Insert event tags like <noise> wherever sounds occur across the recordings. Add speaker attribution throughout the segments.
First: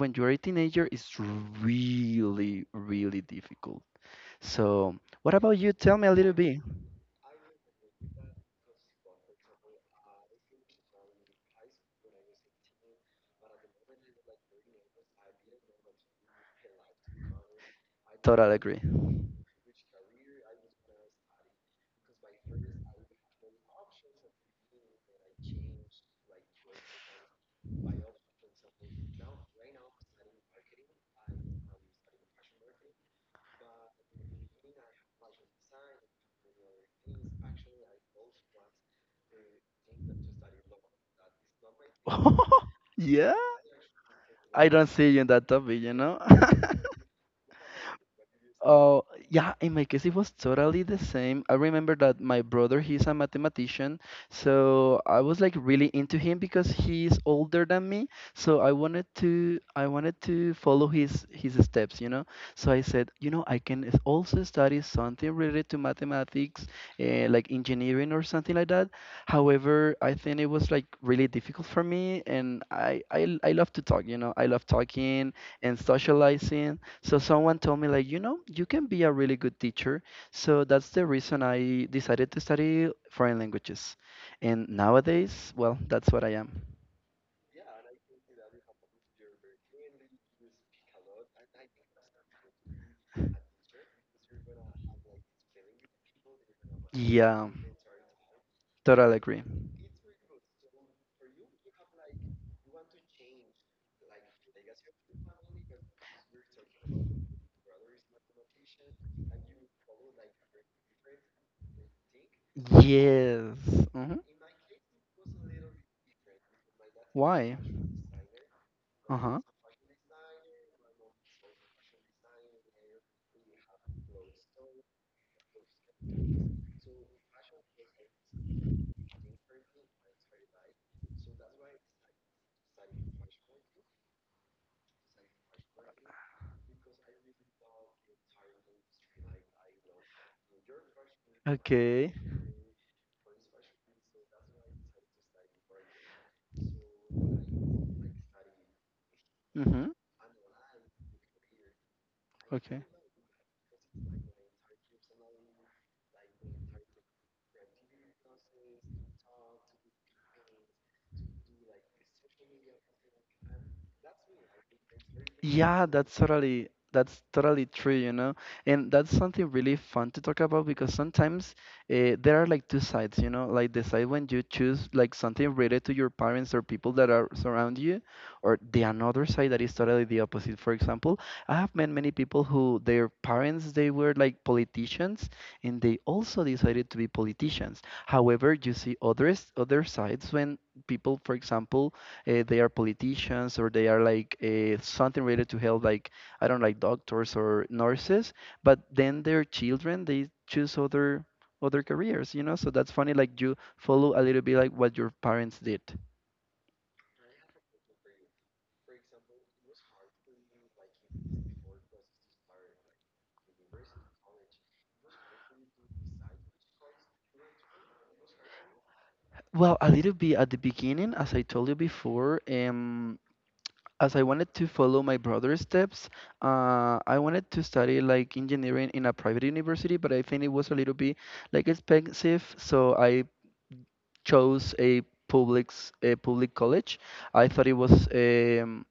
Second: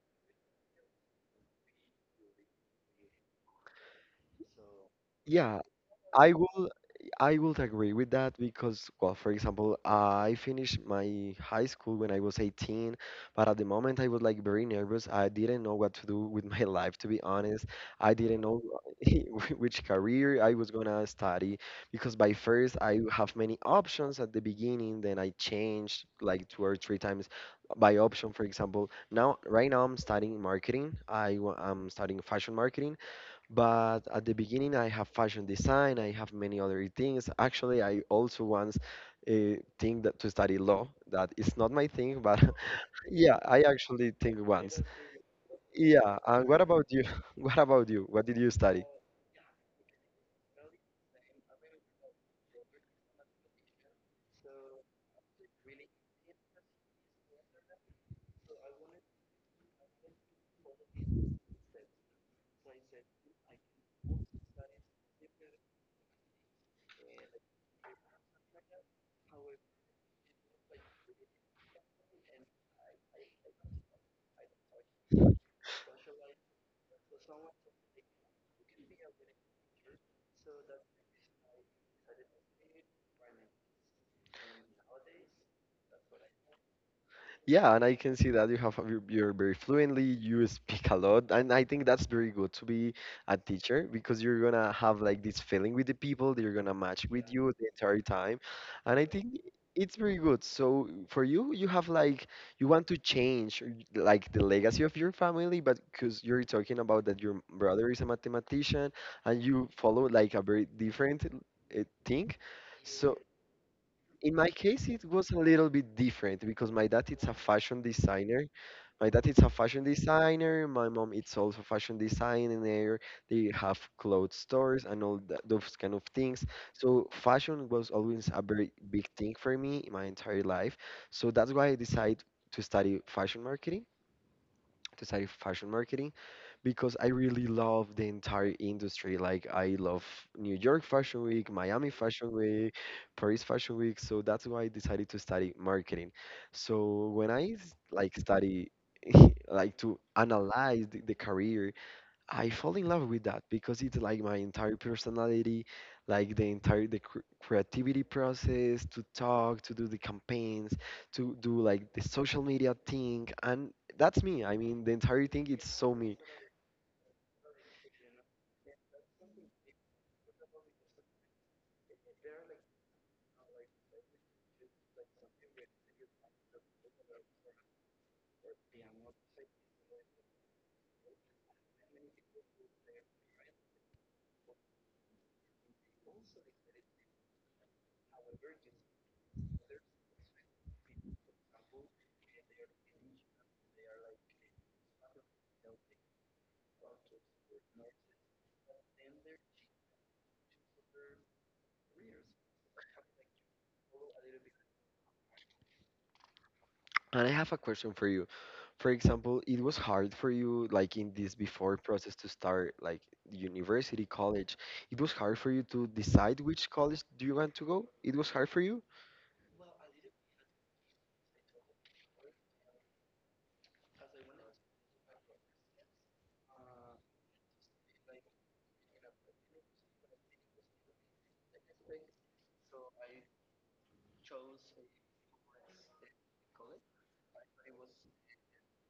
Speaker 1: when you're a teenager is really, really difficult. So, what about
Speaker 2: Yeah,
Speaker 1: you? Tell me a little
Speaker 2: I
Speaker 1: bit.
Speaker 2: will I would agree with that because, well, for example, I finished my high school when I was 18, but at the moment I was like very nervous. I didn't know what to do with my <laughs> life, to be honest. I didn't
Speaker 1: Totally
Speaker 2: know
Speaker 1: agree.
Speaker 2: <laughs> which career I was gonna study because by first I have many options at the beginning, then I changed like two or three times by option. For example, now right now I'm studying marketing. I'm studying fashion marketing, but at the beginning, I have fashion design, I have many other things. Actually, I also once think that to study law. That is not my thing, but <laughs>
Speaker 1: <laughs>
Speaker 2: yeah,
Speaker 1: Yeah?
Speaker 2: I actually think
Speaker 1: I
Speaker 2: once.
Speaker 1: don't see you in that topic, you
Speaker 2: Yeah,
Speaker 1: know?
Speaker 2: and what about
Speaker 1: <laughs>
Speaker 2: you? <laughs> What about you? What did you study?
Speaker 1: Oh, yeah, in my case, it was totally the same. I remember that my brother, he's a mathematician, so I was like really into him because he's older than me. So I wanted to follow his steps. So I said, you know, I can also study something related to mathematics, like engineering or something like that. However, I think it was like really difficult for me, and I love to talk. I love talking and socializing. So someone told me like, you know, you can be a really good teacher. So that's the reason I decided to study foreign languages. And nowadays, well, that's what I am.
Speaker 2: Yeah, and I can see that you're very fluently, you speak a lot, and I think that's very good to be a teacher because you're gonna have like this feeling with the people, they're gonna match with
Speaker 1: Yeah,
Speaker 2: you the entire time, and I
Speaker 1: totally
Speaker 2: think
Speaker 1: agree.
Speaker 2: it's very good. So for you, you have like you want to change like the legacy of your family, but because you're talking about that your brother is a mathematician and you follow like a very different thing, so
Speaker 1: Yes. Hmm.
Speaker 2: in my case it was a little bit different because
Speaker 1: Why?
Speaker 2: my
Speaker 1: Uh
Speaker 2: dad is
Speaker 1: huh.
Speaker 2: a fashion designer, my mom is also fashion designer. They have clothes stores and all that, those kind of things. So fashion was always a very big thing for me in my entire life. So that's why I decided to study fashion marketing to study fashion marketing because I really love the entire industry. Like I love New York Fashion Week, Miami
Speaker 1: Okay.
Speaker 2: Fashion Week, Paris Fashion Week. So that's why I decided to study marketing. So when like study <laughs> like
Speaker 1: Mm-hmm.
Speaker 2: to analyze the career I fall
Speaker 1: Okay.
Speaker 2: in love with that because it's like my entire personality, like the entire the creativity process to talk, to do the campaigns, to do like the social media thing, and that's me. I mean, the entire thing it's
Speaker 1: Yeah,
Speaker 2: so
Speaker 1: that's
Speaker 2: me.
Speaker 1: totally that's totally true, you know, and that's something really fun to talk about because sometimes there are like two sides, you know, like the side when you choose like something related to your parents or people that are surround you, or the another side that is totally the opposite. For example, I have met many people who their parents they were like politicians and they also decided to be politicians. However, you see other sides when people, for example, they are politicians or they are like something related to health, like I don't know, like doctors or nurses. But then their children they choose other careers, you know. So that's funny. Like you follow a little bit like what your parents did.
Speaker 2: And I have a question for you. For example, it was hard for you, like in this before process to start, like university, college. It was hard for you to decide which college do you want to go. It was hard for you.
Speaker 1: Well, a little bit at the beginning, as I told you before, as I wanted to follow my brother's steps, I wanted to study like engineering in a private university, but I think it was a little bit like expensive, so I chose public a public college. I thought it was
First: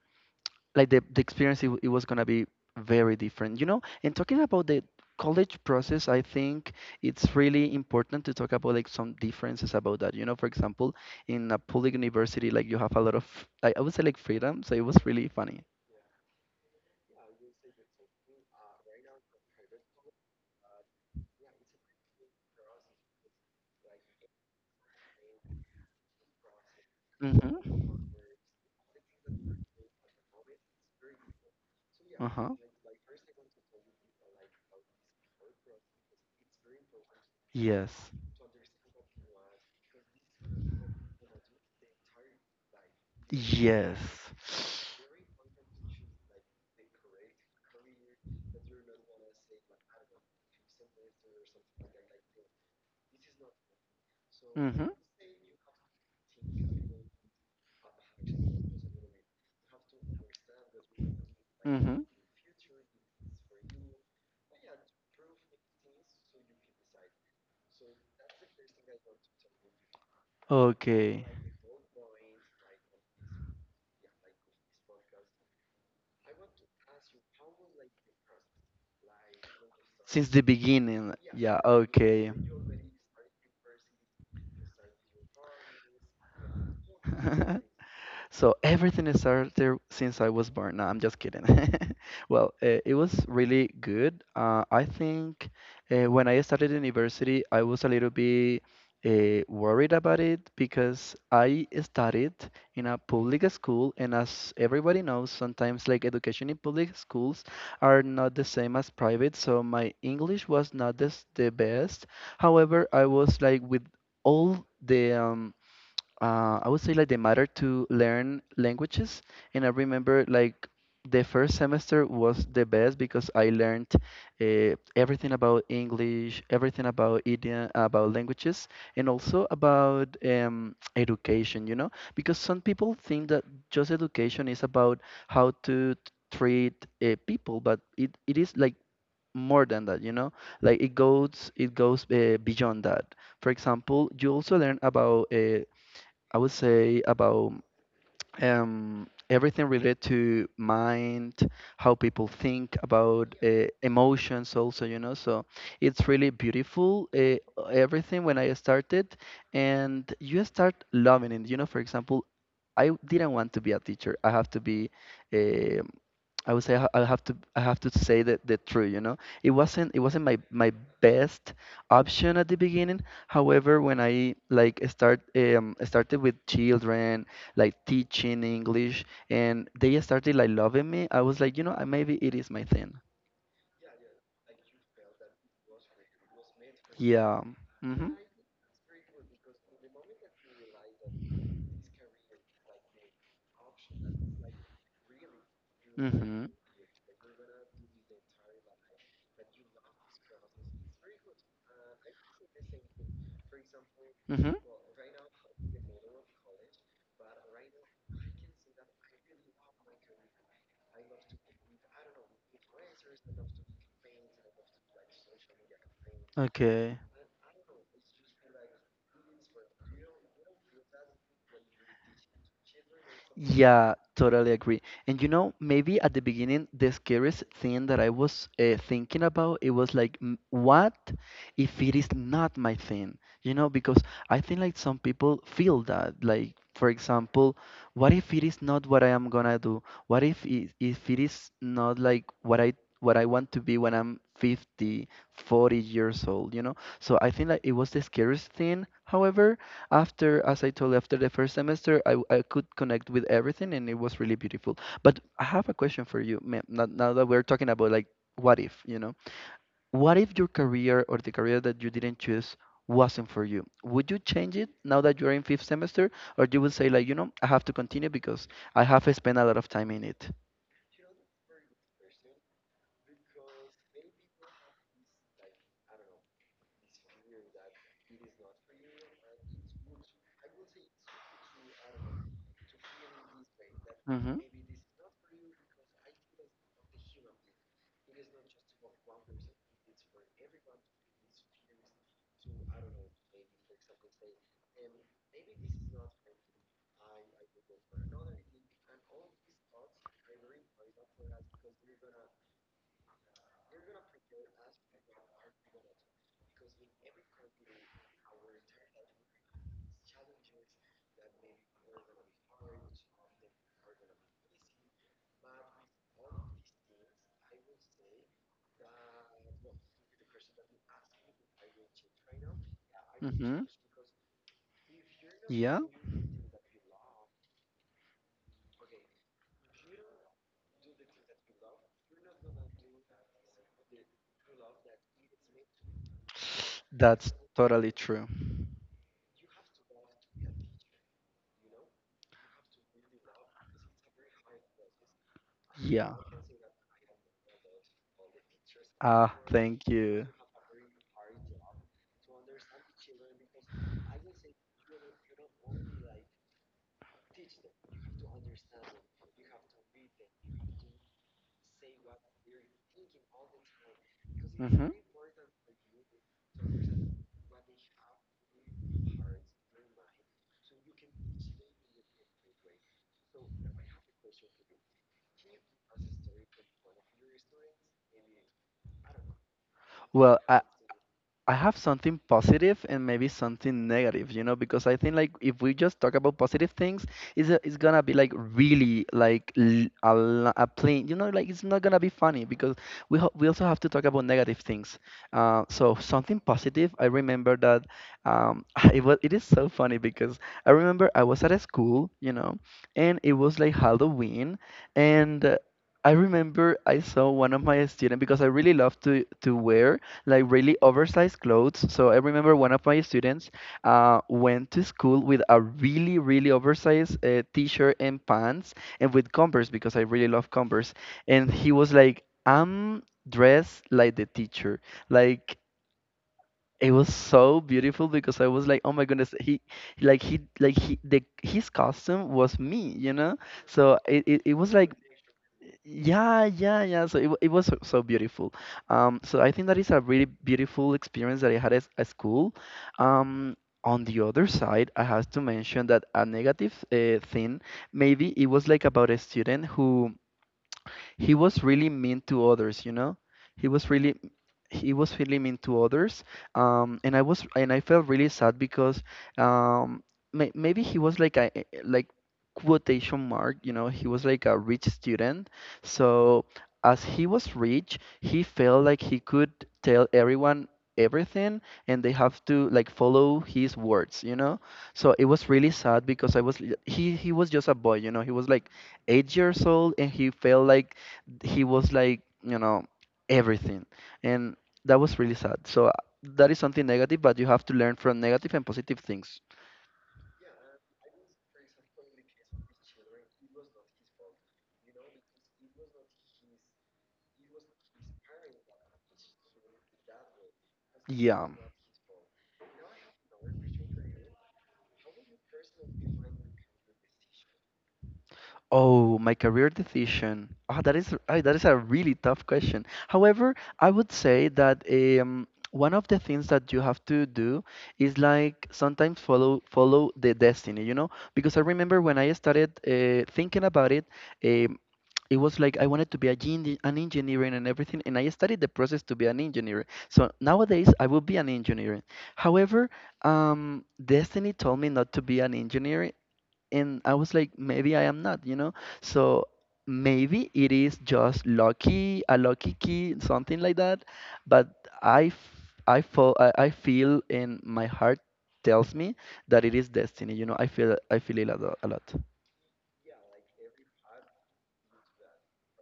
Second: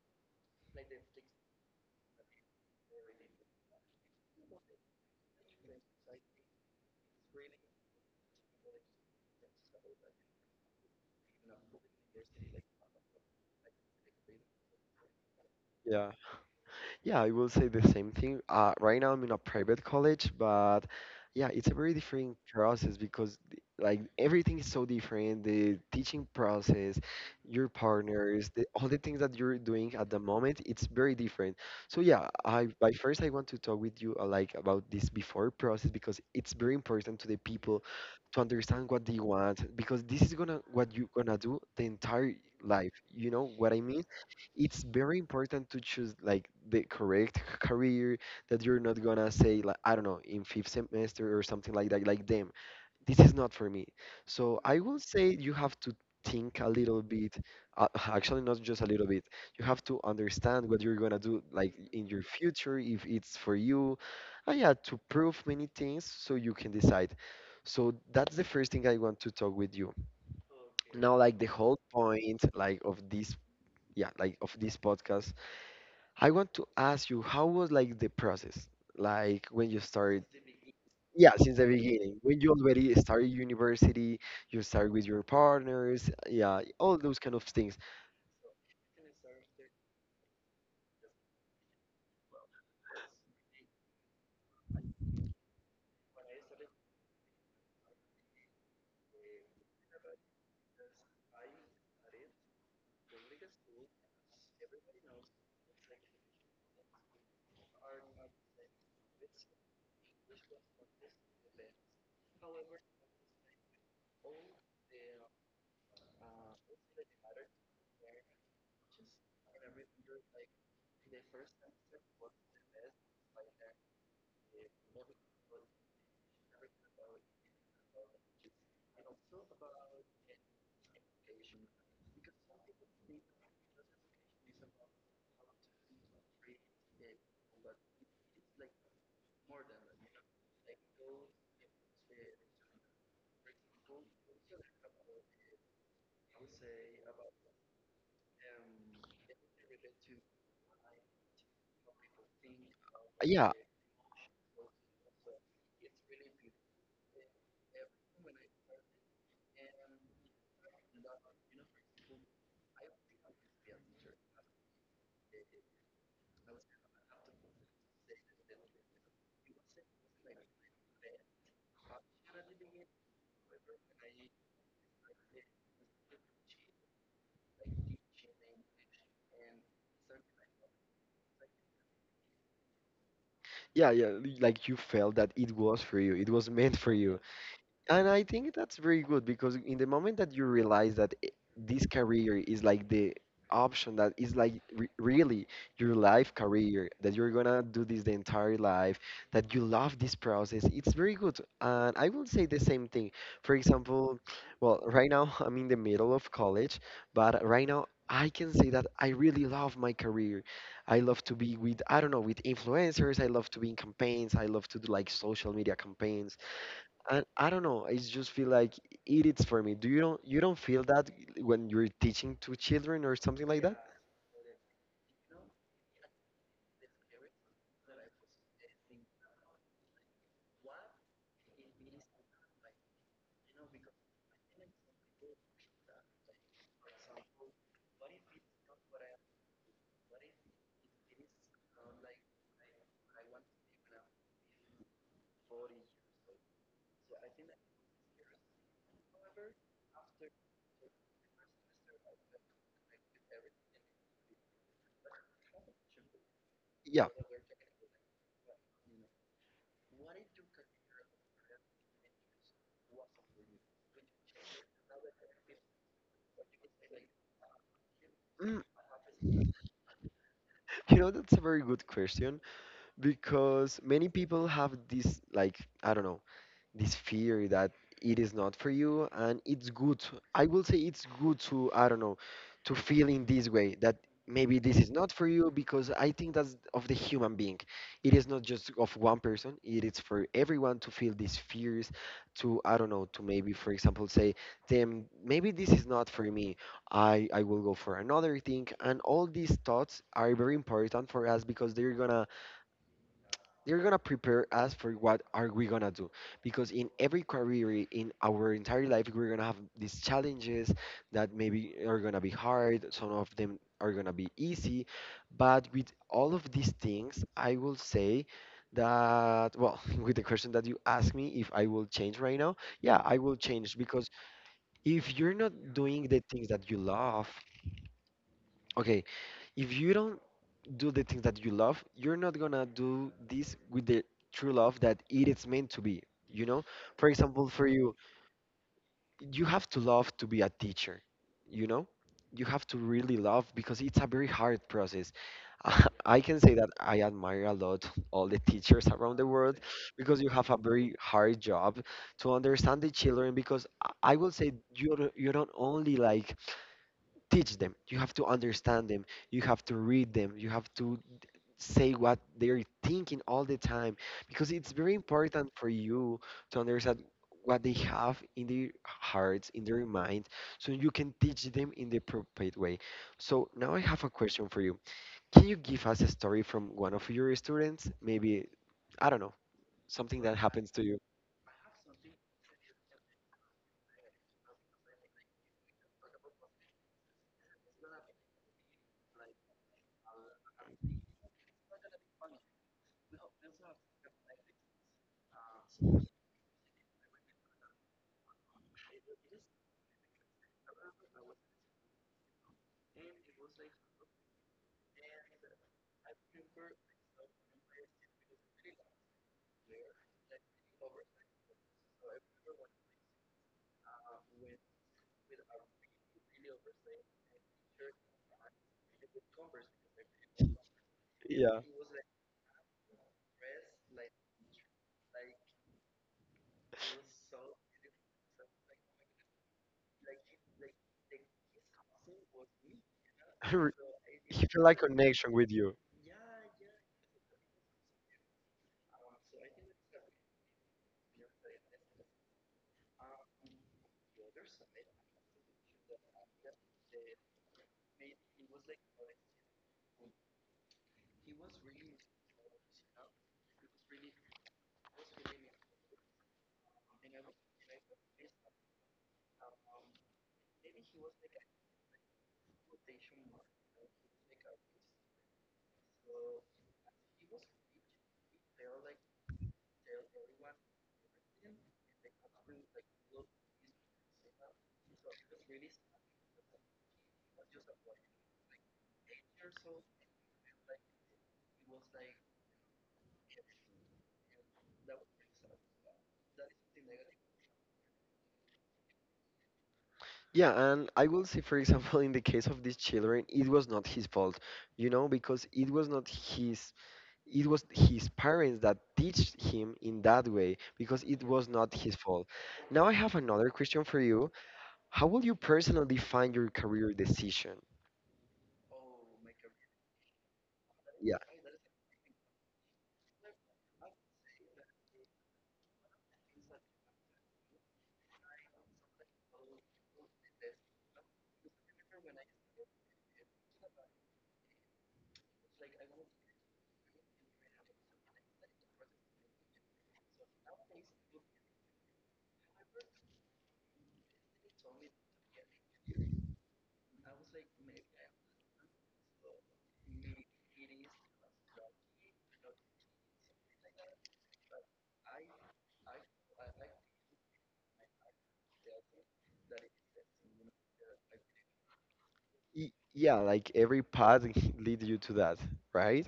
Speaker 1: like the experience it was gonna be very different, you know. And talking about the college process, I think it's really important to talk about like some differences about that. You know, for example, in a public university, like you have a lot of I would say like freedom, so it was really funny.
Speaker 2: Yeah. Yeah, I will say the same thing. Right now I'm in a private college, but yeah, it's a very different process because like everything is so different. The teaching process, your
Speaker 1: Mm-hmm.
Speaker 2: partners, all the things that you're doing at the moment, it's very different. So yeah,
Speaker 1: Uh huh.
Speaker 2: I by first I want to talk with you like about this before process because it's very important to the people
Speaker 1: Yes.
Speaker 2: to understand what they want because this is gonna what you're gonna do the entire life. You know what I
Speaker 1: Yes.
Speaker 2: mean? It's very important to choose like the correct <laughs> career that you're not gonna say like I don't know in fifth semester or something like that like damn, this is not for me. So I
Speaker 1: Mm-hmm.
Speaker 2: will say you have to think a little bit, <laughs> actually not just a little bit. You have to understand what you're gonna do like
Speaker 1: Mm-hmm.
Speaker 2: in your future if it's for you. Yeah, to prove many things so you can decide. So that's the first thing I want to talk with you now,
Speaker 1: Okay.
Speaker 2: like the whole point like of this, yeah, like of this podcast. I want to ask you how was like the process like when you started,
Speaker 1: Since the beginning.
Speaker 2: yeah,
Speaker 1: Yeah,
Speaker 2: since the beginning,
Speaker 1: okay.
Speaker 2: when you already started university, you started with your partners, yeah, all those kind of
Speaker 1: <laughs>
Speaker 2: things.
Speaker 1: So everything is started since I was born. No, I'm just kidding. <laughs> Well, it was really good. I think when I started university, I was a little bit worried about it because I studied in a public school, and as everybody knows, sometimes like education in public schools are not the same as private. So my English was not the best. However, I was like with all the I would say like the matter to learn languages. And I remember like the first semester was the best because I learned everything about English, everything about idiom, about languages, and also about education, you know, because some people think that just education is about how to treat people, but it is like more than that, you know, like it goes beyond that. For example, you also learn about I would say about everything related to mind, how people think about
Speaker 2: yeah
Speaker 1: emotions, also, you know. So it's really beautiful, everything when I started, and you start loving it. You know, for example, I didn't want to be a teacher. I have to be. Uh, I would say I have to say that the true, you know. It wasn't my best option at the beginning. However, when I started with children, like teaching English, and they started like loving me, I was like, you know, maybe it is my thing.
Speaker 2: yeah, like you felt that it was for you, it was meant for you.
Speaker 1: Yeah.
Speaker 2: And
Speaker 1: Mhm.
Speaker 2: I think that's very good because in the moment that you realize that this career is like the option that is like re really your life
Speaker 1: Mhm.
Speaker 2: career, that you're gonna do this the entire life, that you love this process, it's very good. And I will say the same thing. For example,
Speaker 1: Mhm.
Speaker 2: well, right now <laughs> I'm in the middle of college, but right now I can say that I really love my career. I love to be with, I don't know, with influencers. I love to be in campaigns. I love to do like social media campaigns.
Speaker 1: Okay.
Speaker 2: And I don't know, it's just feel like it is for me. Do you don't feel that when you're teaching to children or something like that?
Speaker 1: Yeah, totally agree. And you know, maybe at the beginning, the scariest thing that I was thinking about, it was like, "Mm, what if it is not my thing? You know, because I think like some people feel that. Like, for example, what if it is not what I am gonna do? What if if it is not like what I want to be when I'm 50, 40 years old, you know? So I think like it was the scariest thing. However, after as I told you after the first semester I could connect with everything and it was really beautiful. But I have a question for you ma'am,
Speaker 2: Yeah.
Speaker 1: now that we're talking about like what if you know what if your career or the career that you didn't choose wasn't for you would you change it now that you're in fifth semester or you would say like you know I have to continue because
Speaker 2: Mm,
Speaker 1: I have spent a lot of time in it.
Speaker 2: <laughs> you know, that's a very good question. Because many people have this, like, I don't know, this fear that it is not for you. And it's good to- I will say it's good to, I don't know, to feel in this way that
Speaker 1: Hmm.
Speaker 2: maybe this is not for you, because I think that's of the human being. It is not just of one person, it is for everyone to feel these fears, to, I don't know, to maybe for example say them maybe this is not for me. I will go for another thing, and all these thoughts are very important for us because they're gonna prepare us for what are we gonna do. Because in every career in our entire life we're gonna have these challenges that maybe are gonna be hard, some of them are gonna be easy. But with all of these things I will say that, well, <laughs> with the question that you asked me, if I will change right now, yeah, I will
Speaker 1: Mm-hmm.
Speaker 2: change. Because if you're not
Speaker 1: Yeah,
Speaker 2: doing the things that you love, okay, if you don't do the things that you love, you're not gonna do this with the true love that it is meant to be. You know, for
Speaker 1: that's
Speaker 2: example, for
Speaker 1: totally
Speaker 2: you,
Speaker 1: true.
Speaker 2: you have to love to be a teacher. You know, you have to really love because it's a very hard process. <laughs>
Speaker 1: Yeah.
Speaker 2: I can say that I admire a lot all the teachers around the
Speaker 1: Ah,
Speaker 2: world
Speaker 1: thank
Speaker 2: because
Speaker 1: you.
Speaker 2: you have a very hard job to understand the children. Because I will say you don't only like teach them, you have to understand them, you have to read them, you have to say what they're thinking all the time because it's
Speaker 1: Mm-hmm.
Speaker 2: very important for you to understand what they have in their hearts, in their mind, so you can teach them in the appropriate way. So now I have a question for you. Can you give us a story from one of your students? Maybe, I don't know, something that
Speaker 1: Well,
Speaker 2: happens to you.
Speaker 1: I have something positive and maybe something negative, you know, because I think like if we just talk about positive things, it's gonna be like really like a plain, you know, like it's not gonna be funny because we also have to talk about negative things. So something positive, I remember that um, <laughs> it is so funny because I remember I was at a school, you know, and it was like Halloween, and I remember I saw one of my students because I really love to wear like really oversized clothes. So I remember one of my students went to school with a really, really oversized t-shirt and pants and with Converse because I really love Converse. And
Speaker 2: Yeah.
Speaker 1: he was like, I'm dressed like the teacher. Like it was so beautiful because I was like, oh my goodness, he like he like he the his costume was me, you know.
Speaker 2: <laughs> Re-
Speaker 1: So
Speaker 2: He
Speaker 1: it
Speaker 2: feel
Speaker 1: was
Speaker 2: like
Speaker 1: like
Speaker 2: connection with you.
Speaker 1: yeah, yeah, yeah. So it was so so beautiful. So I think that is a really beautiful experience that I had at school. Um, on the other side, I have to mention that a negative thing, maybe it was like about a student who he was really mean to others, you know? He was really he was really mean to others. And I was and I felt really sad because um, maybe he was like a like quotation mark, you know, he was like a rich student. So as he was rich, he felt like he could tell everyone everything and they have to like follow his words, you know? So it was really sad because I was he was just a boy, you know, he was like 8 years old and he felt like he was like you know everything, and that was really sad. So that is something negative, but you have to learn from negative and positive things.
Speaker 2: Yeah, and I will say, for example, in the case of these children, it was not his fault, you know, because it was not his it was his parents that teach him in that way, because it was
Speaker 1: Yeah.
Speaker 2: not his fault. Now I have another question for you. How will you personally find your career decision?
Speaker 1: Oh, my career decision. Ah, that
Speaker 2: Yeah,
Speaker 1: is a really tough question. However I would say that one of the things that you have to do is like sometimes follow the destiny you know because I remember when I started thinking about it, uh, it was like I wanted to be a an engineer and everything, and I studied the process to be an engineer. So nowadays, I will be an engineer. However, destiny told me not to be an engineer, and I was like, maybe I am not, you know. So maybe it is just lucky, a lucky key, something like that. But I, f- I, fo- I feel, and my heart tells me that it is destiny. You know, I feel it a lot. A lot.
Speaker 2: yeah, like every path <laughs> leads you to that, right?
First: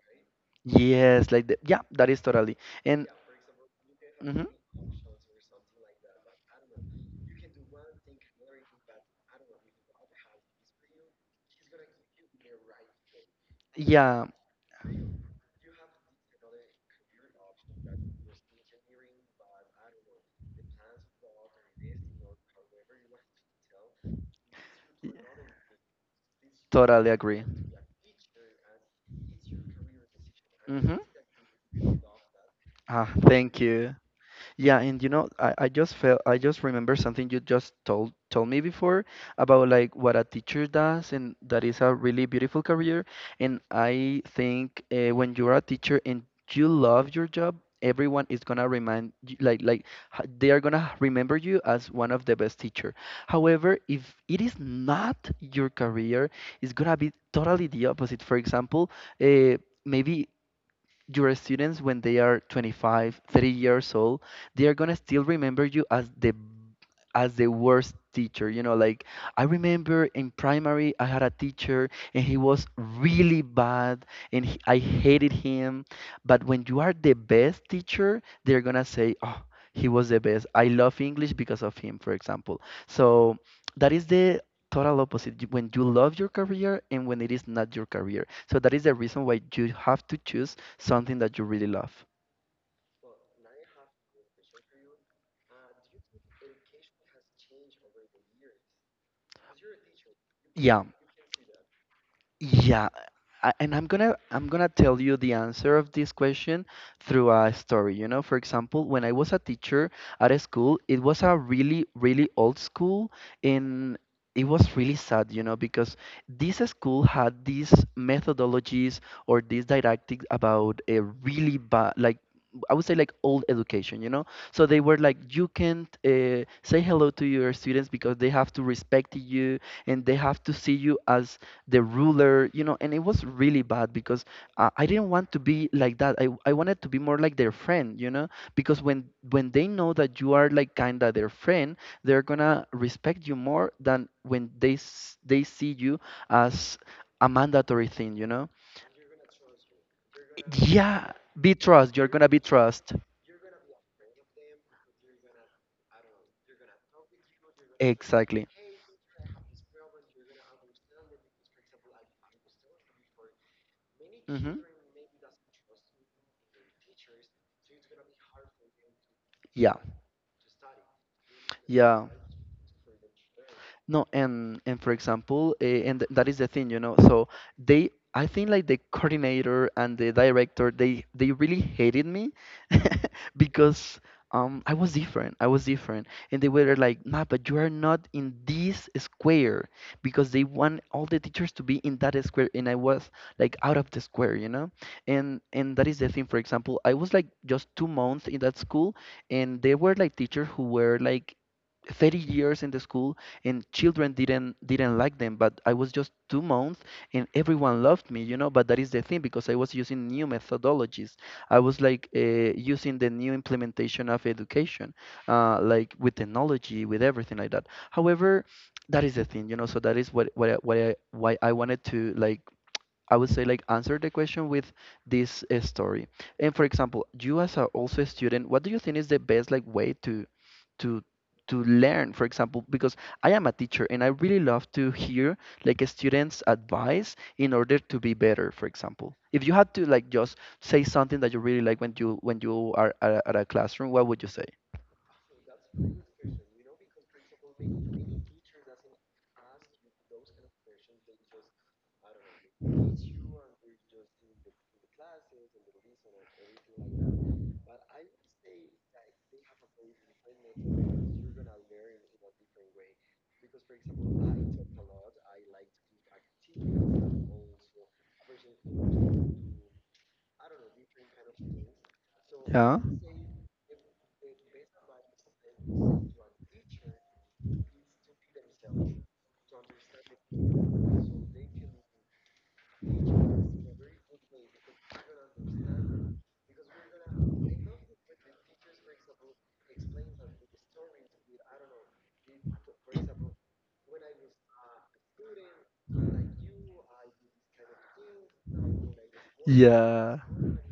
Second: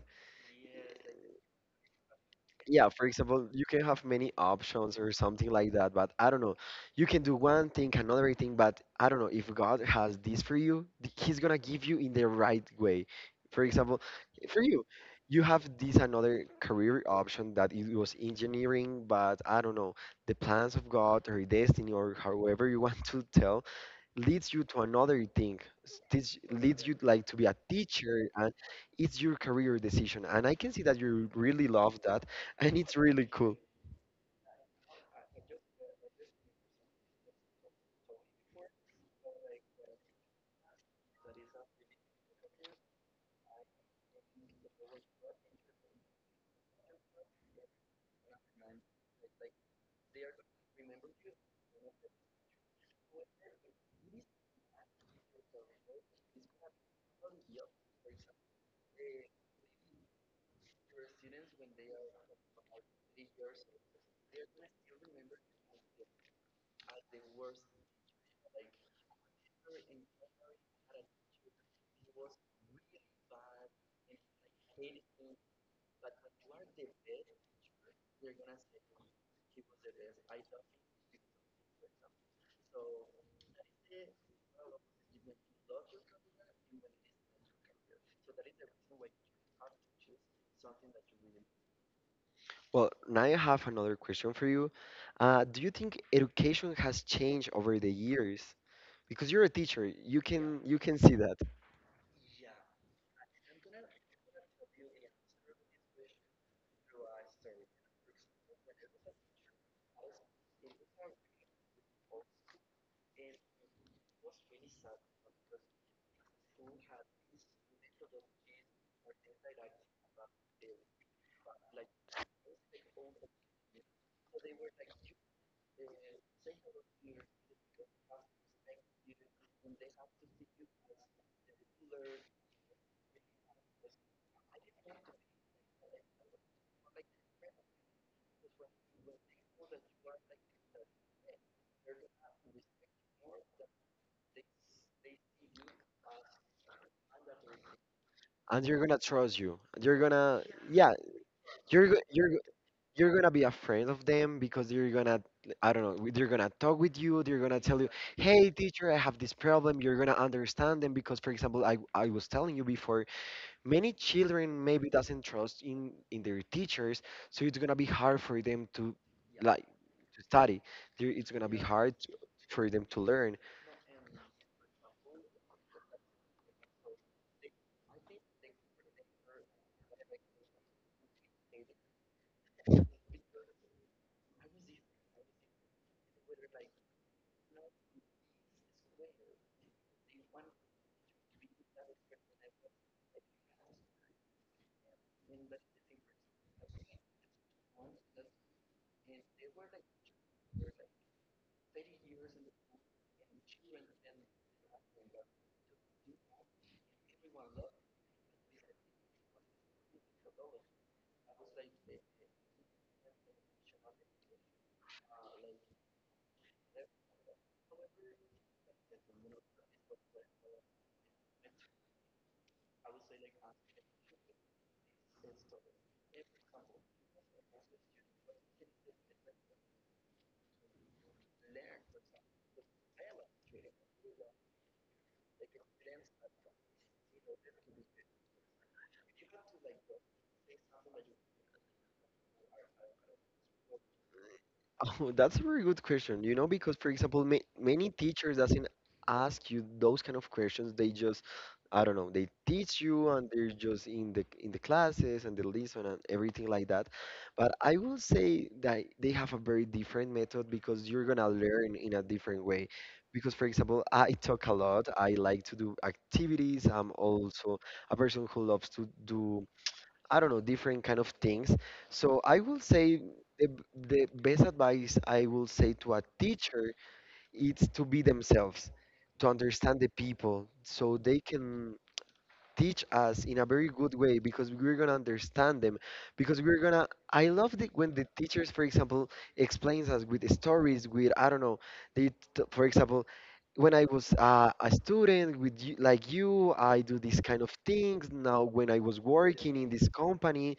Speaker 1: Yes, like yeah, that is totally.
Speaker 2: Yeah, for
Speaker 1: And
Speaker 2: example, you can have many
Speaker 1: mhm.
Speaker 2: options or something like that, but I don't know. You can do one thing, another thing, but I don't know, if God has this for you, he's gonna give you in the right way. For example,
Speaker 1: Yeah,
Speaker 2: for you, you have this another career option that it was engineering, but I don't know, the plans of God or destiny or however you want to tell leads you to
Speaker 1: y-
Speaker 2: another thing. Teach, leads you
Speaker 1: totally
Speaker 2: like to
Speaker 1: agree.
Speaker 2: be a teacher. And it's your career decision, and I can see that
Speaker 1: Mhm.
Speaker 2: you really love that, and it's
Speaker 1: Ah,
Speaker 2: really cool.
Speaker 1: thank you. Yeah, and you know, I just remember something you just told me before about like what a teacher does, and that is a really beautiful career. And I think when you're a teacher and you love your job, everyone is gonna remind you, like they are gonna remember you as one of the best teacher. However, if it is not your career, it's gonna be totally the opposite. For example, uh, maybe your students, when they are 25 30 years old, they are gonna still remember you as the worst teacher, you know. Like, I remember in primary I had a teacher and he was really bad, I hated him. But when you are the best teacher, they're gonna say, oh, he was the best, I love English because of him, for example. So that is the total opposite. When you love your career and when it is not your career, so that is the reason why you have to choose something that you really love.
Speaker 2: Well, now I have another question for you. Do you think education has changed over the years? Because you're a teacher,
Speaker 1: Yeah,
Speaker 2: you can see that.
Speaker 1: yeah, and I'm gonna tell you the answer of this question through a story. You know, for example, when I was a teacher at a school, it was a really really old school, and it was really sad, you know, because this school had these methodologies or these didactics about a really bad, like. I would say, like, old education, you know. So they were like, you can't say hello to your students because they have to respect you and they have to see you as the ruler, you know, and it was really bad because I didn't want to be like that. I wanted to be more like their friend, you know, because when they know that you are like kinda their friend, they're gonna respect you more than when they see you as a mandatory thing, you know.
Speaker 2: And you're gonna trust you, you're gonna, yeah,
Speaker 1: Yeah, be trust.
Speaker 2: you're
Speaker 1: You're
Speaker 2: go-
Speaker 1: gonna be
Speaker 2: you're
Speaker 1: trust.
Speaker 2: you're gonna be afraid of them, because you're gonna, I don't know, they're gonna talk with you, they're gonna tell you,
Speaker 1: Exactly.
Speaker 2: hey teacher, I have this problem. You're gonna understand them, because for example, I was telling you before, many
Speaker 1: Hmm.
Speaker 2: children maybe doesn't trust in their teachers, so it's gonna be hard for them to,
Speaker 1: Yeah.
Speaker 2: like, to study. They, it's gonna be
Speaker 1: Yeah.
Speaker 2: hard to, for them to learn.
Speaker 1: No, and for example, that is the thing, you know. So I think like the coordinator and the director, they really hated me <laughs> because I was different. I was different, and they were like, "Nah, but you are not in this square," because they want all the teachers to be in that square, and I was like out of the square, you know. And that is the thing. For example, I was like just 2 months in that school, and there were like teachers who were like 30 years in the school, and children didn't like them, but I was just 2 months and everyone loved me, you know. But that is the thing, because I was using new methodologies. I was like using the new implementation of education, like with technology, with everything like that. However, that is the thing, you know. So that is why I wanted to, like, I would say, like, answer the question with this story. And for example, you, as a, also a student, what do you think is the best, like, way to to learn? For example, because I am a teacher and I really love to hear, like, a student's advice in order to be better. For example, if you had to, like, just say something that you really like when you are at at a classroom, what would you say?
Speaker 2: <laughs> Oh, that's a very good question. You know, because for example, ma many teachers doesn't ask you those kind of questions. They just, I don't know, they teach you, and they're just in the classes, and they listen and everything like that. But I will say that they have a very different method, because you're gonna learn in a different way. Because for example, I talk a lot. I like to do activities. I'm also a person who loves to do, I don't know, different kind of things. So I will
Speaker 1: Yeah.
Speaker 2: say the best advice I will say to a teacher is to be themselves, to understand the people, so they can teach us in a very good way, because we're gonna understand them. Because I love the, when the teachers, for example, explains us with stories, with, I don't know, they, for example, when I was a student with you, like you, I do these kind of things. Now, when I was working in this
Speaker 1: Yeah.
Speaker 2: company,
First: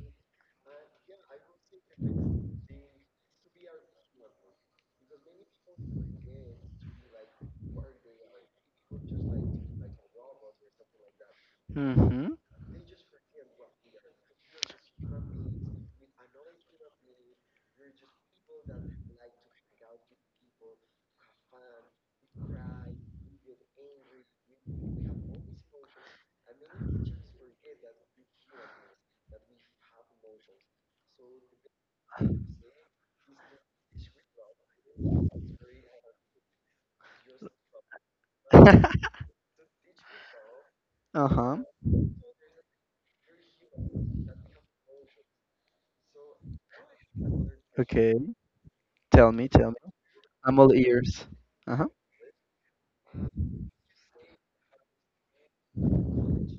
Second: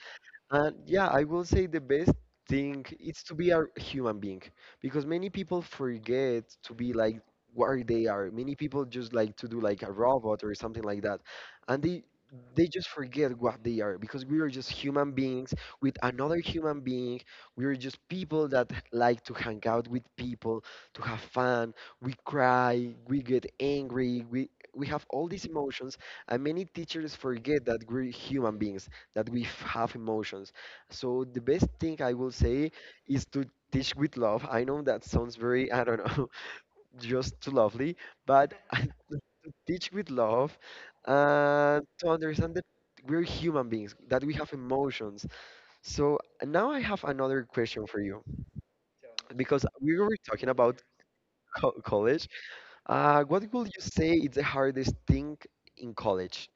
Speaker 2: and yeah, I will say the best thing is to be a human being, because many people forget to be like where they are. Many people just like to do like a robot or something like that, and they
Speaker 1: Mm-hmm.
Speaker 2: they just forget what they are, because we are just human beings with another human being. We are just people that like to hang out with people, to have fun. We cry, we get angry, we have all these emotions, and many teachers forget that we're human beings, have emotions. So the best thing I will say is to teach with love. I know that sounds very, I don't know, <laughs> just too lovely, but <laughs>
Speaker 1: <laughs>
Speaker 2: to teach with love,
Speaker 1: Uh-huh.
Speaker 2: and to understand that we're human beings, that we have emotions. So now I have another question for
Speaker 1: Okay.
Speaker 2: you,
Speaker 1: Tell me,
Speaker 2: because
Speaker 1: tell me.
Speaker 2: we were talking
Speaker 1: I'm all
Speaker 2: about
Speaker 1: ears.
Speaker 2: co
Speaker 1: Uh-huh.
Speaker 2: college. What will you say is the hardest thing in college?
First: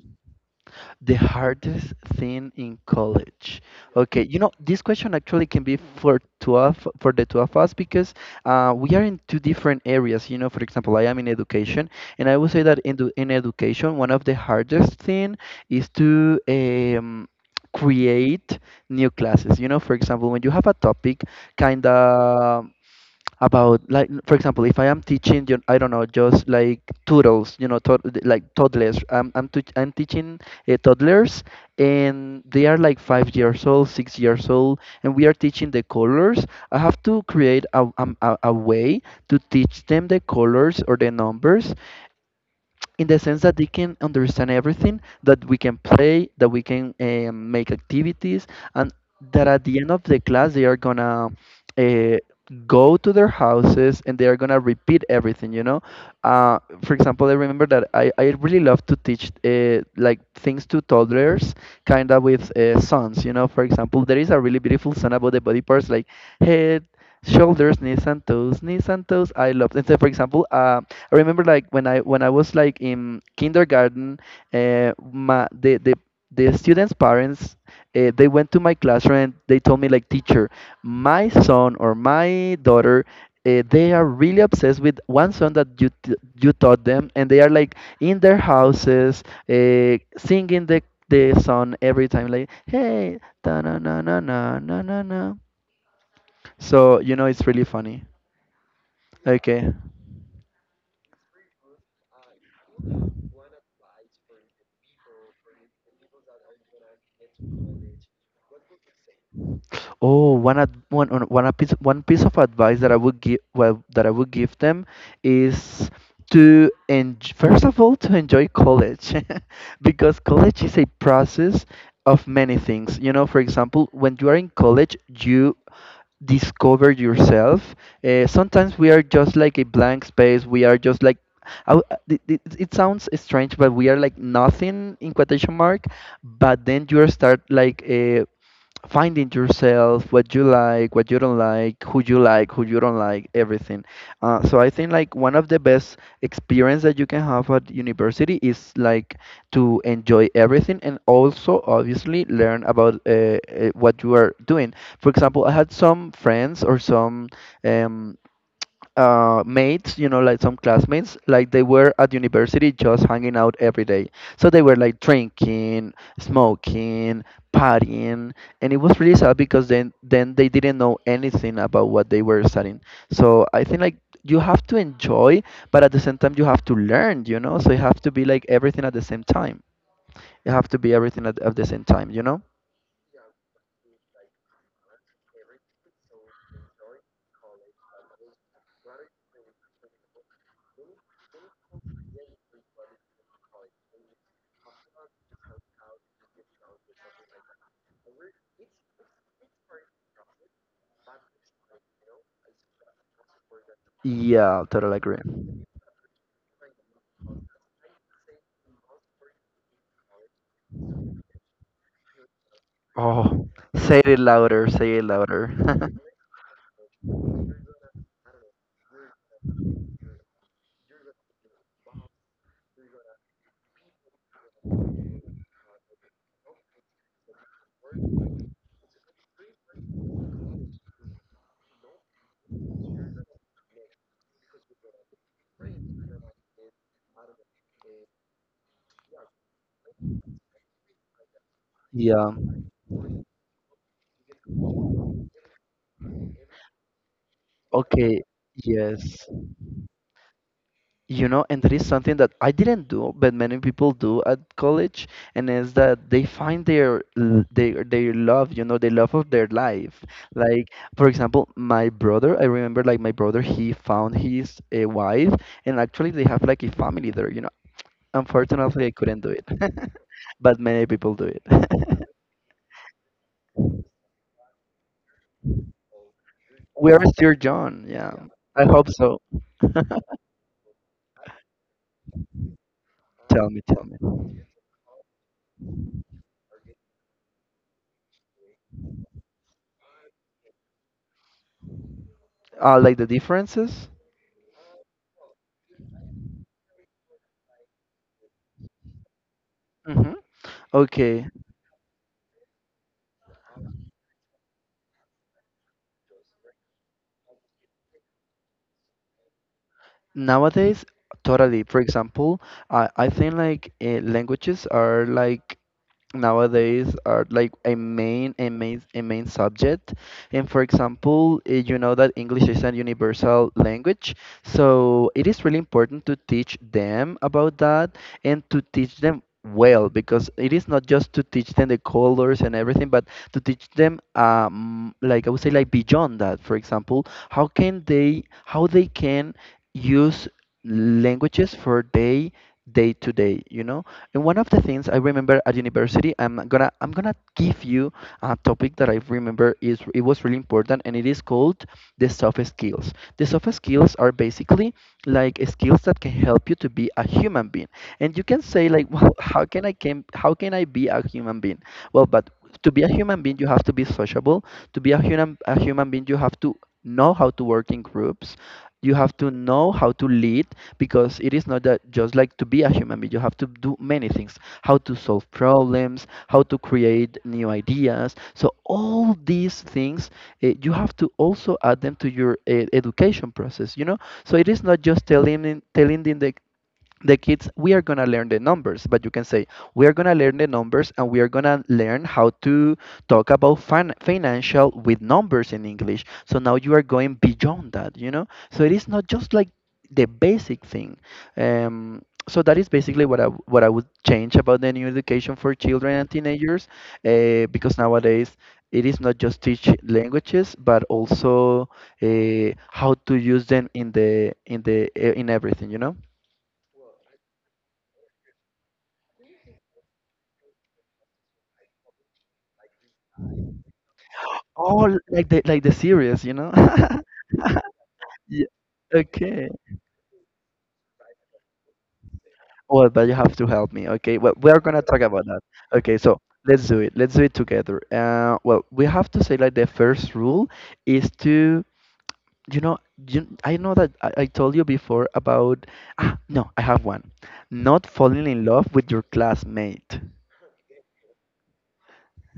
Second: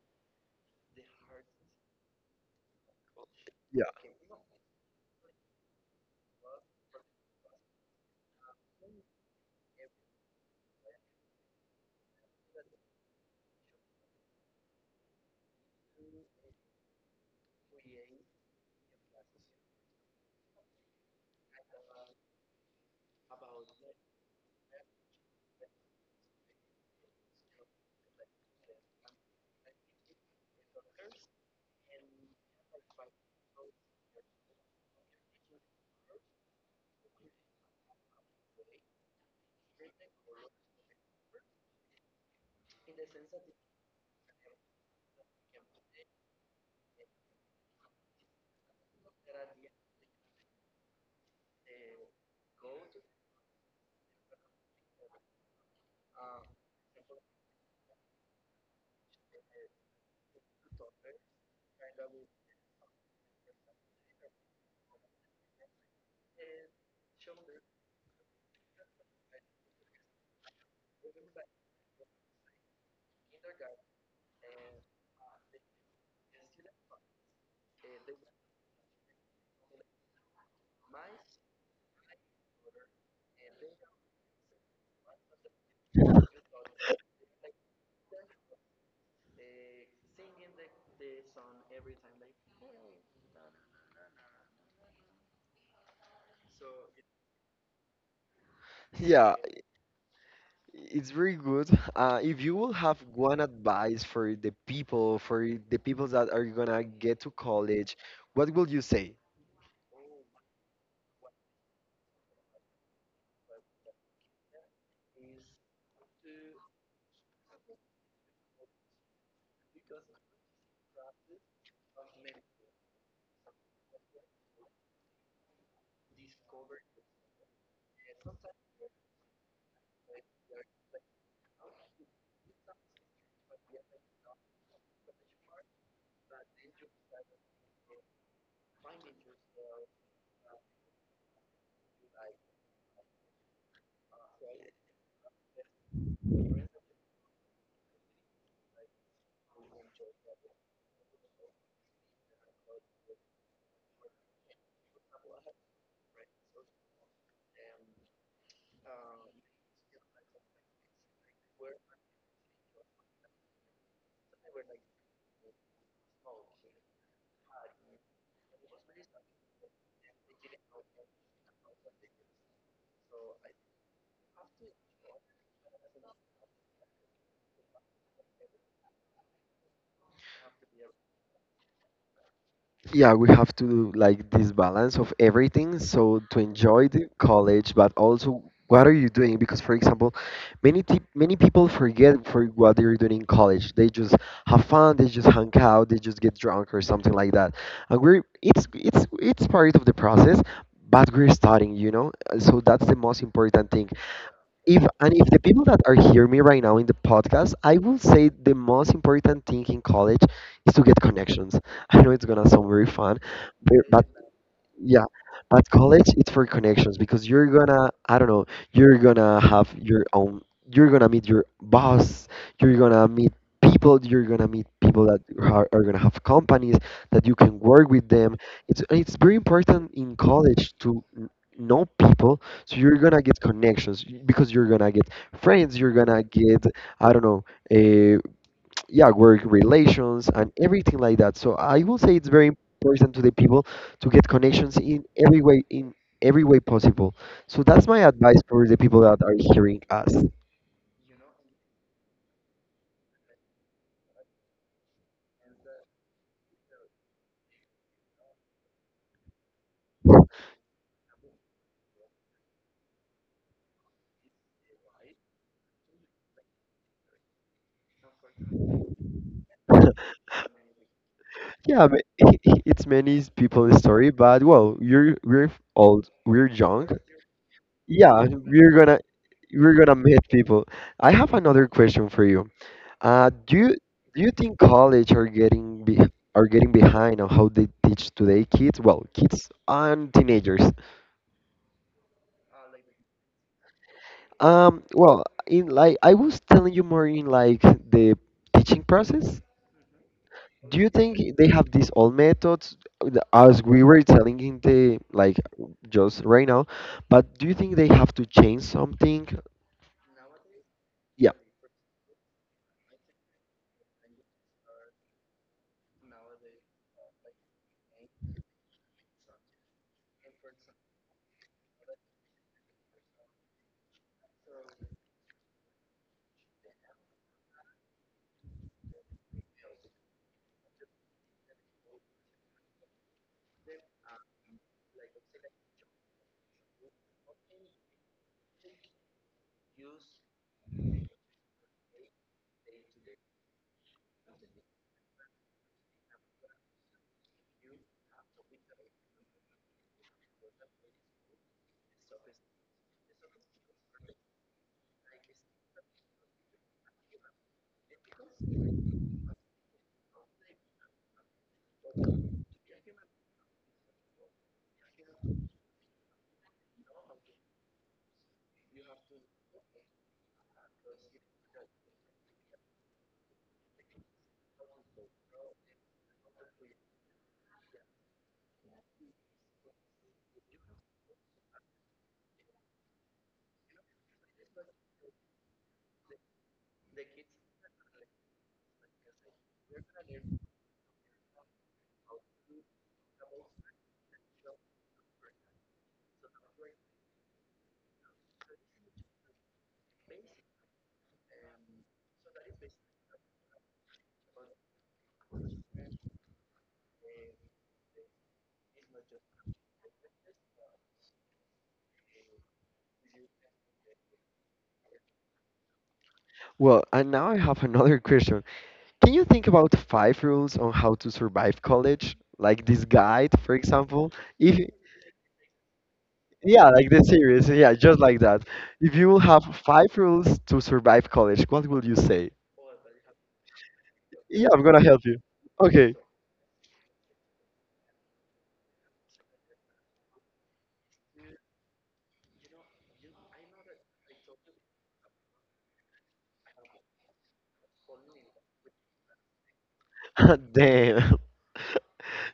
Speaker 1: The hardest thing in college.
Speaker 2: Yeah.
Speaker 1: Okay, you know, this question actually can be for two of for the two of us because we are in two different areas. You know, for example, I am in education, and I would say that in in education, one of the hardest thing is to create new classes. You know, for example, when you have a topic, kind of about, like, for example, if I am teaching you, I don't know, just like toodles, you know, like toddlers, I'm teaching toddlers, and they are like 5 years old 6 years old, and we are teaching the colors. I have to create a way to teach them the colors or the numbers in the sense that they can understand everything, that we can play, that we can make activities, and that at the end of the class they are gonna uh, go to their houses and they are gonna repeat everything. You know, uh, for example, I remember that I really love to teach like things to toddlers, kind of with sons. You know, for example, there is a really beautiful song about the body parts, like head, shoulders, knees and toes, knees and toes. I love. And so, for example, I remember, like, when I was like in kindergarten, my the students' parents, they went to my classroom and they told me, like, teacher, my son or my daughter. They are really obsessed with one song that you you taught them, and they are like in their houses singing the song every time, like, hey, na na na na, na na na. So, you know, it's really funny.
Speaker 2: Yeah.
Speaker 1: Okay.
Speaker 2: It's very good. If you will have one advice for the people that are gonna get to college, what will you say?
Speaker 1: Oh, one ad one on- one a piece one piece of advice that I would give well that I would give them is to and first of all to enjoy college <laughs> because college is a process of many things. You know, for example, when you are in college, you discover yourself. Sometimes we are just like a blank space. We are just like I w- it sounds strange, but we are like nothing in quotation mark. But then you start, like, finding yourself, what you like, what you don't like, who you don't like, everything. So I think, like, one of the best experience that you can have at university is, like, to enjoy everything and also obviously learn about what you are doing. For example, I had some friends or some um, mates, you know, like some classmates, like they were at university just hanging out every day. So they were like drinking, smoking, partying, and it was really sad because then they didn't know anything about what they were studying. So I think, like, you have to enjoy, but at the same time you have to learn, you know. So you have to be like everything at the same time. You have to be everything at the same time, you know.
Speaker 2: Yeah, we have to do like this balance of everything, so to enjoy the college, but also what are you doing? Because for example, many people forget for what they're doing in college. They just have fun, they just hang out, they just get drunk or something like that. And we're, it's part of the process, but we're studying, you know. So that's the most important thing.
Speaker 1: Yeah,
Speaker 2: If,
Speaker 1: totally agree.
Speaker 2: and if the people that are hearing me right now in the podcast, I will say the most important thing in college is to get connections. <laughs> I know it's gonna sound very fun,
Speaker 1: Oh, say
Speaker 2: but
Speaker 1: it louder, say it
Speaker 2: yeah, but
Speaker 1: louder.
Speaker 2: college, it's for connections, because you're gonna, I don't know, you're gonna have your own, you're gonna meet your boss, you're gonna meet people, you're gonna meet people that are gonna have companies that you can work with them. It's very important in college to know people, so you're gonna get connections, because you're gonna get friends, you're gonna get, I don't know, eh, yeah, work relations and everything like that. So I will say
Speaker 1: <laughs> Yeah.
Speaker 2: it's very important to the people to get connections in every way, in every way possible. So that's my
Speaker 1: Okay,
Speaker 2: advice for the people
Speaker 1: yes.
Speaker 2: that are hearing us.
Speaker 1: You know, and there is something that I didn't do, but many people do at college, and is that they find their love, you know, the love of their life.
Speaker 2: <laughs>
Speaker 1: Like, for example, my brother, I remember, like, my brother, he found his a wife, and actually they have like a family there, you know. Unfortunately, I couldn't do it, <laughs> but many people do it. <laughs>
Speaker 2: Yeah, but <laughs> it's many people's story, but well, you're we're old, we're
Speaker 1: We
Speaker 2: young.
Speaker 1: are still young, yeah.
Speaker 2: Yeah,
Speaker 1: I hope so.
Speaker 2: we're gonna meet people. I have another question for you.
Speaker 1: Tell
Speaker 2: Do
Speaker 1: me,
Speaker 2: you,
Speaker 1: tell me.
Speaker 2: do you think college are getting are getting behind on how they teach today kids? Well, kids and teenagers.
Speaker 1: Like the differences?
Speaker 2: Well, in like I was telling you more in like the teaching process.
Speaker 1: Mm-hmm.
Speaker 2: Do you
Speaker 1: Okay.
Speaker 2: think they have these old methods, as we were telling in the like just right now? But do you think they have to change something?
Speaker 1: Nowadays,
Speaker 2: Yeah.
Speaker 1: totally. For example, I think, like, languages are like nowadays are like a main subject, and for example, you know that English is a universal language, so it is really important to teach them about that and to teach them well, because it is not just to teach them the colors and everything, but to teach them, like I would say, like beyond that. For example, how they can use languages for day, day to day, you know. And one of the things I remember at university, I'm gonna give you a topic that I remember is it was really important, and it is called the soft skills. The soft skills are basically like skills that can help you to be a human being. And you can say, like, <laughs> well, how can I be a human being? Well, but to be a human being, you have to be sociable. To be a human being, you have to know how to work in groups. You have to know how to lead because it is not that just like to be a human being you have to do many things, how to solve problems, how to create new ideas, so all these things you have to also add them to your education process, you know. So it is not just telling them the kids we are going to learn the numbers, but you can say we are going to learn the numbers and we are going to learn how to talk about financial with numbers in English. So now you are going beyond that, you know. So it is not just like the basic thing. um, so that is basically what I would change about the new education for children and teenagers, because nowadays it is not just teach languages, but also how to use them in the in the in everything, you know.
Speaker 2: Well, and now I have another <laughs> question. Can you think about five rules on how to survive college? Like this guide, for example. If,
Speaker 1: Oh, like the series, you know?
Speaker 2: yeah, like the
Speaker 1: <laughs>
Speaker 2: series, yeah, just like
Speaker 1: Yeah.
Speaker 2: that. If you will
Speaker 1: Okay.
Speaker 2: have five rules to survive college, what will you say?
Speaker 1: Well, but you have to help me. Okay. Well,
Speaker 2: Yeah,
Speaker 1: we're
Speaker 2: I'm
Speaker 1: gonna
Speaker 2: gonna
Speaker 1: talk
Speaker 2: help
Speaker 1: about
Speaker 2: you.
Speaker 1: that. Okay.
Speaker 2: Okay.
Speaker 1: So let's do it. Let's do it together. Well, we have to say like the first rule is to, you know, you, I know that I told you before about. Ah, no, I have one. Not falling in love with your classmate.
Speaker 2: <laughs> Damn. <laughs>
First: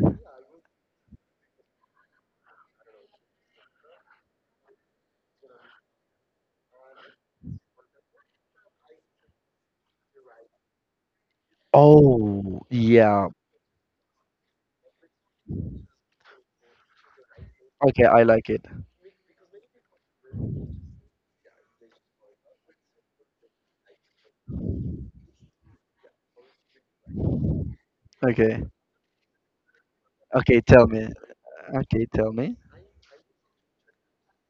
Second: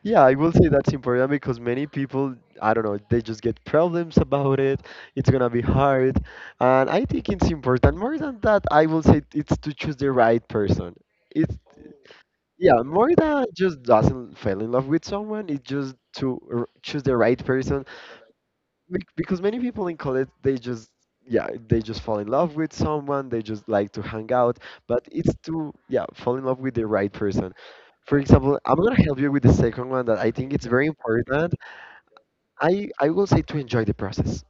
Speaker 2: Yeah, I will say that's important because many people, I don't know, they just get problems about it. It's gonna be hard. And I think it's important. More than that, I will say it's to choose the right person. It's,
Speaker 1: Oh,
Speaker 2: yeah, more
Speaker 1: yeah.
Speaker 2: than just doesn't fall in love with someone, it's just to choose the right person.
Speaker 1: Okay, I like it.
Speaker 2: Because many people in college, they just, yeah, they just fall in love with someone, they just like to hang out, but it's to, yeah, fall in love with the right person. For example,
Speaker 1: Okay.
Speaker 2: I'm gonna help you with the second one that I think
Speaker 1: Okay,
Speaker 2: it's very
Speaker 1: tell me.
Speaker 2: important.
Speaker 1: Okay, tell me.
Speaker 2: I will say to enjoy the process.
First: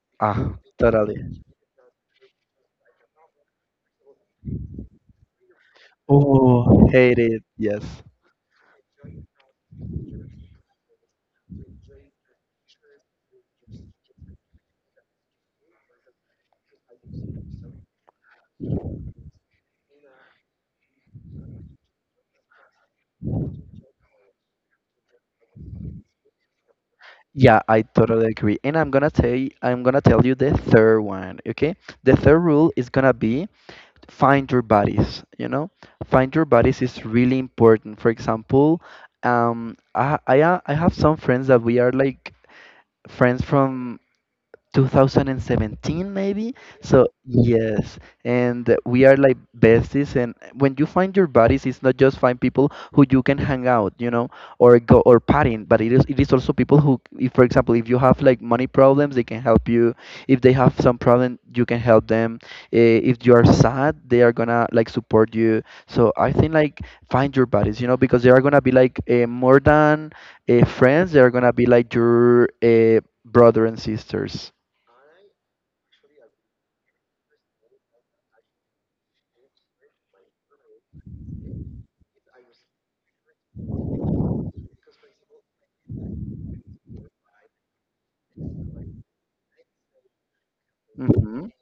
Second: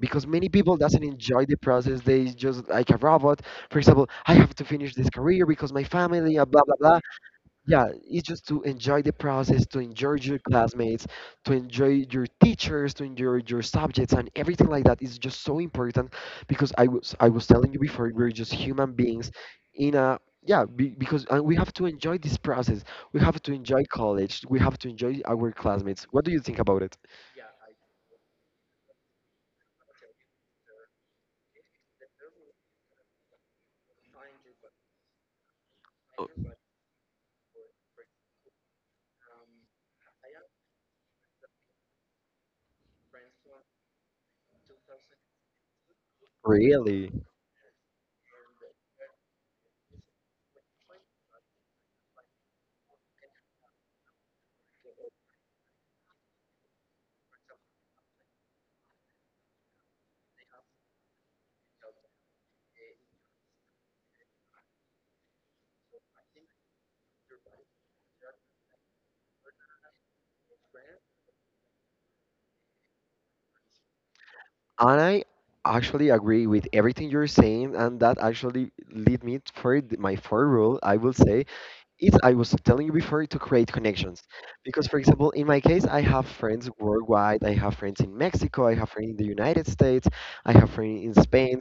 Speaker 2: Because many
Speaker 1: Ah,
Speaker 2: people doesn't
Speaker 1: totally.
Speaker 2: enjoy the process, they just like a robot. For example, I have to finish this career because my family, blah blah
Speaker 1: Oh,
Speaker 2: blah.
Speaker 1: hate it. Yes.
Speaker 2: Yeah, it's just to enjoy the process, to enjoy your classmates, to enjoy your teachers, to enjoy your subjects, and everything like that is just so important, because I was telling you before, we're just human beings in a, yeah, because, and we have to enjoy this process. We have to enjoy college. We have to enjoy our classmates. What do you think about it?
Speaker 1: Yeah, I totally agree. And I'm gonna tell you, I'm gonna tell you the third one, okay? The third rule is gonna be find your bodies, you know?
Speaker 2: Oh,
Speaker 1: Find your bodies is really important. For example, I have some friends that we are like friends from 2017 maybe, so
Speaker 2: really?
Speaker 1: yes, and we are like besties. And when you find your buddies, it's not just find people who you can hang out, you know, or go or partying, but it is also people who, if for example if you have like money problems, they can help you. If they have some problem, you can help them. Eh, if you are sad they are gonna like support you. So I think like find your buddies, you know, because they are gonna be like more than friends, they are gonna be like your brother and sisters.
Speaker 2: And I actually agree with everything you're saying, and that actually lead me for my fourth rule. I will say it's, I was telling you before, to create connections, because for example, in my case, I have friends worldwide. I have friends in Mexico, I have friends in the United States, I have friends in
Speaker 1: Mhm.
Speaker 2: Spain.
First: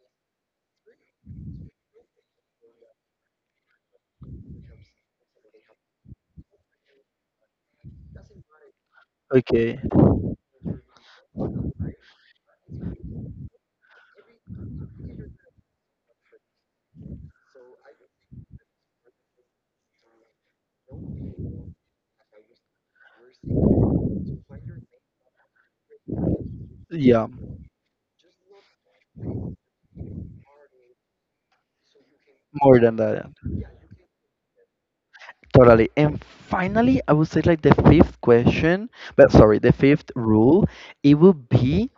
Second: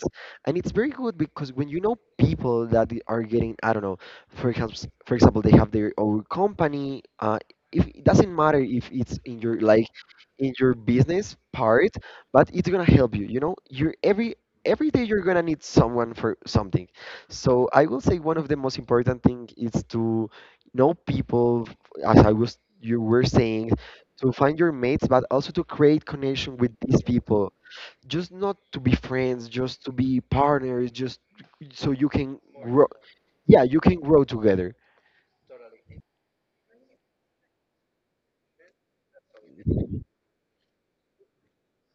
Speaker 2: And it's very good, because when you know people that they are getting, I don't know, for example for example they have their own company, if it doesn't matter if it's in your
Speaker 1: Okay,
Speaker 2: like in your business part, but it's gonna help you, you know. You're, every day you're gonna need someone for something. So I will say one of the most important thing is to know people, as I was you were saying, to find your mates, but also to create connection with these
Speaker 1: yeah,
Speaker 2: people. Just not to be friends, just to be partners, just so you can
Speaker 1: more
Speaker 2: grow.
Speaker 1: than that,
Speaker 2: Yeah, you can grow together.
Speaker 1: totally. And finally, I would say like the fifth question, but sorry, the fifth rule, it would be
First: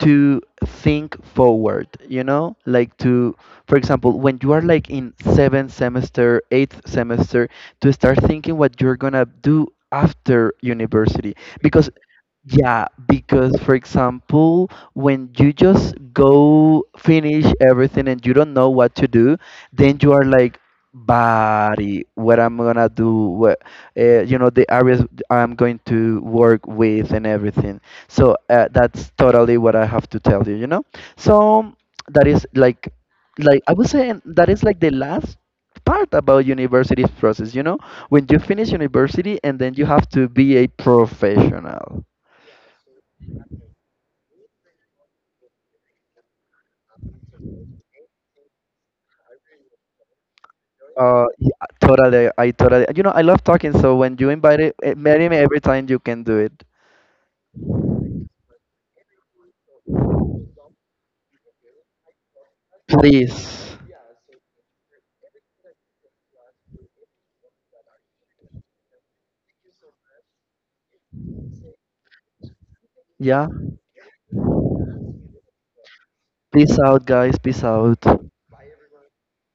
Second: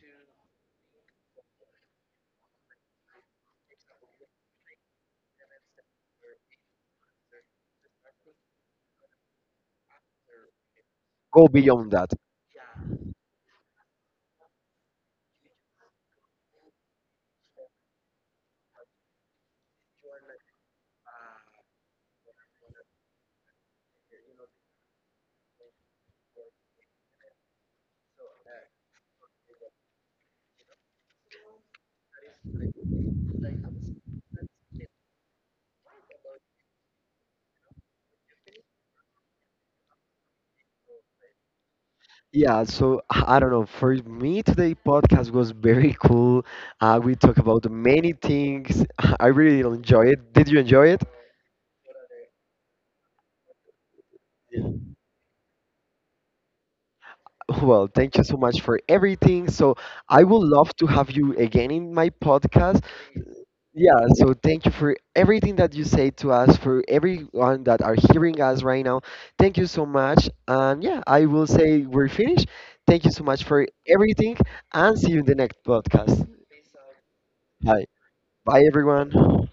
Speaker 1: to think forward, you know, like to, for example, when you are like in seventh semester, eighth semester, to start thinking what you're gonna do after university,
Speaker 2: Go beyond
Speaker 1: because
Speaker 2: that.
Speaker 1: yeah, because for example, when you just go finish everything and you don't know what to do, then you are like, body, what I'm gonna do, what, you know, the areas I'm going to work with and everything. So that's totally what I have to tell you, you know? So that is like I would say that is like the last part about university process, you know? When you finish university and then you have to be a professional.
Speaker 2: Yeah, so I don't know. For me, today podcast was very cool. We talk about many things. <laughs> I really enjoy it. Did you enjoy
Speaker 1: Yeah, totally. I totally. You know, I love talking. So when you invite it,
Speaker 2: it?
Speaker 1: eh, marry me every time you can do it.
Speaker 2: Well, thank you so much for everything. So I would love to have you again in my podcast.
Speaker 1: Please.
Speaker 2: Yeah, so thank you for everything that you say to us, for everyone that are hearing us right now. Thank you so much. And yeah, I will say we're finished. Thank you so much
Speaker 1: Yeah.
Speaker 2: for everything, and see you in the next podcast.
Speaker 1: Peace out, guys. Peace
Speaker 2: Bye.
Speaker 1: out.
Speaker 2: Bye everyone.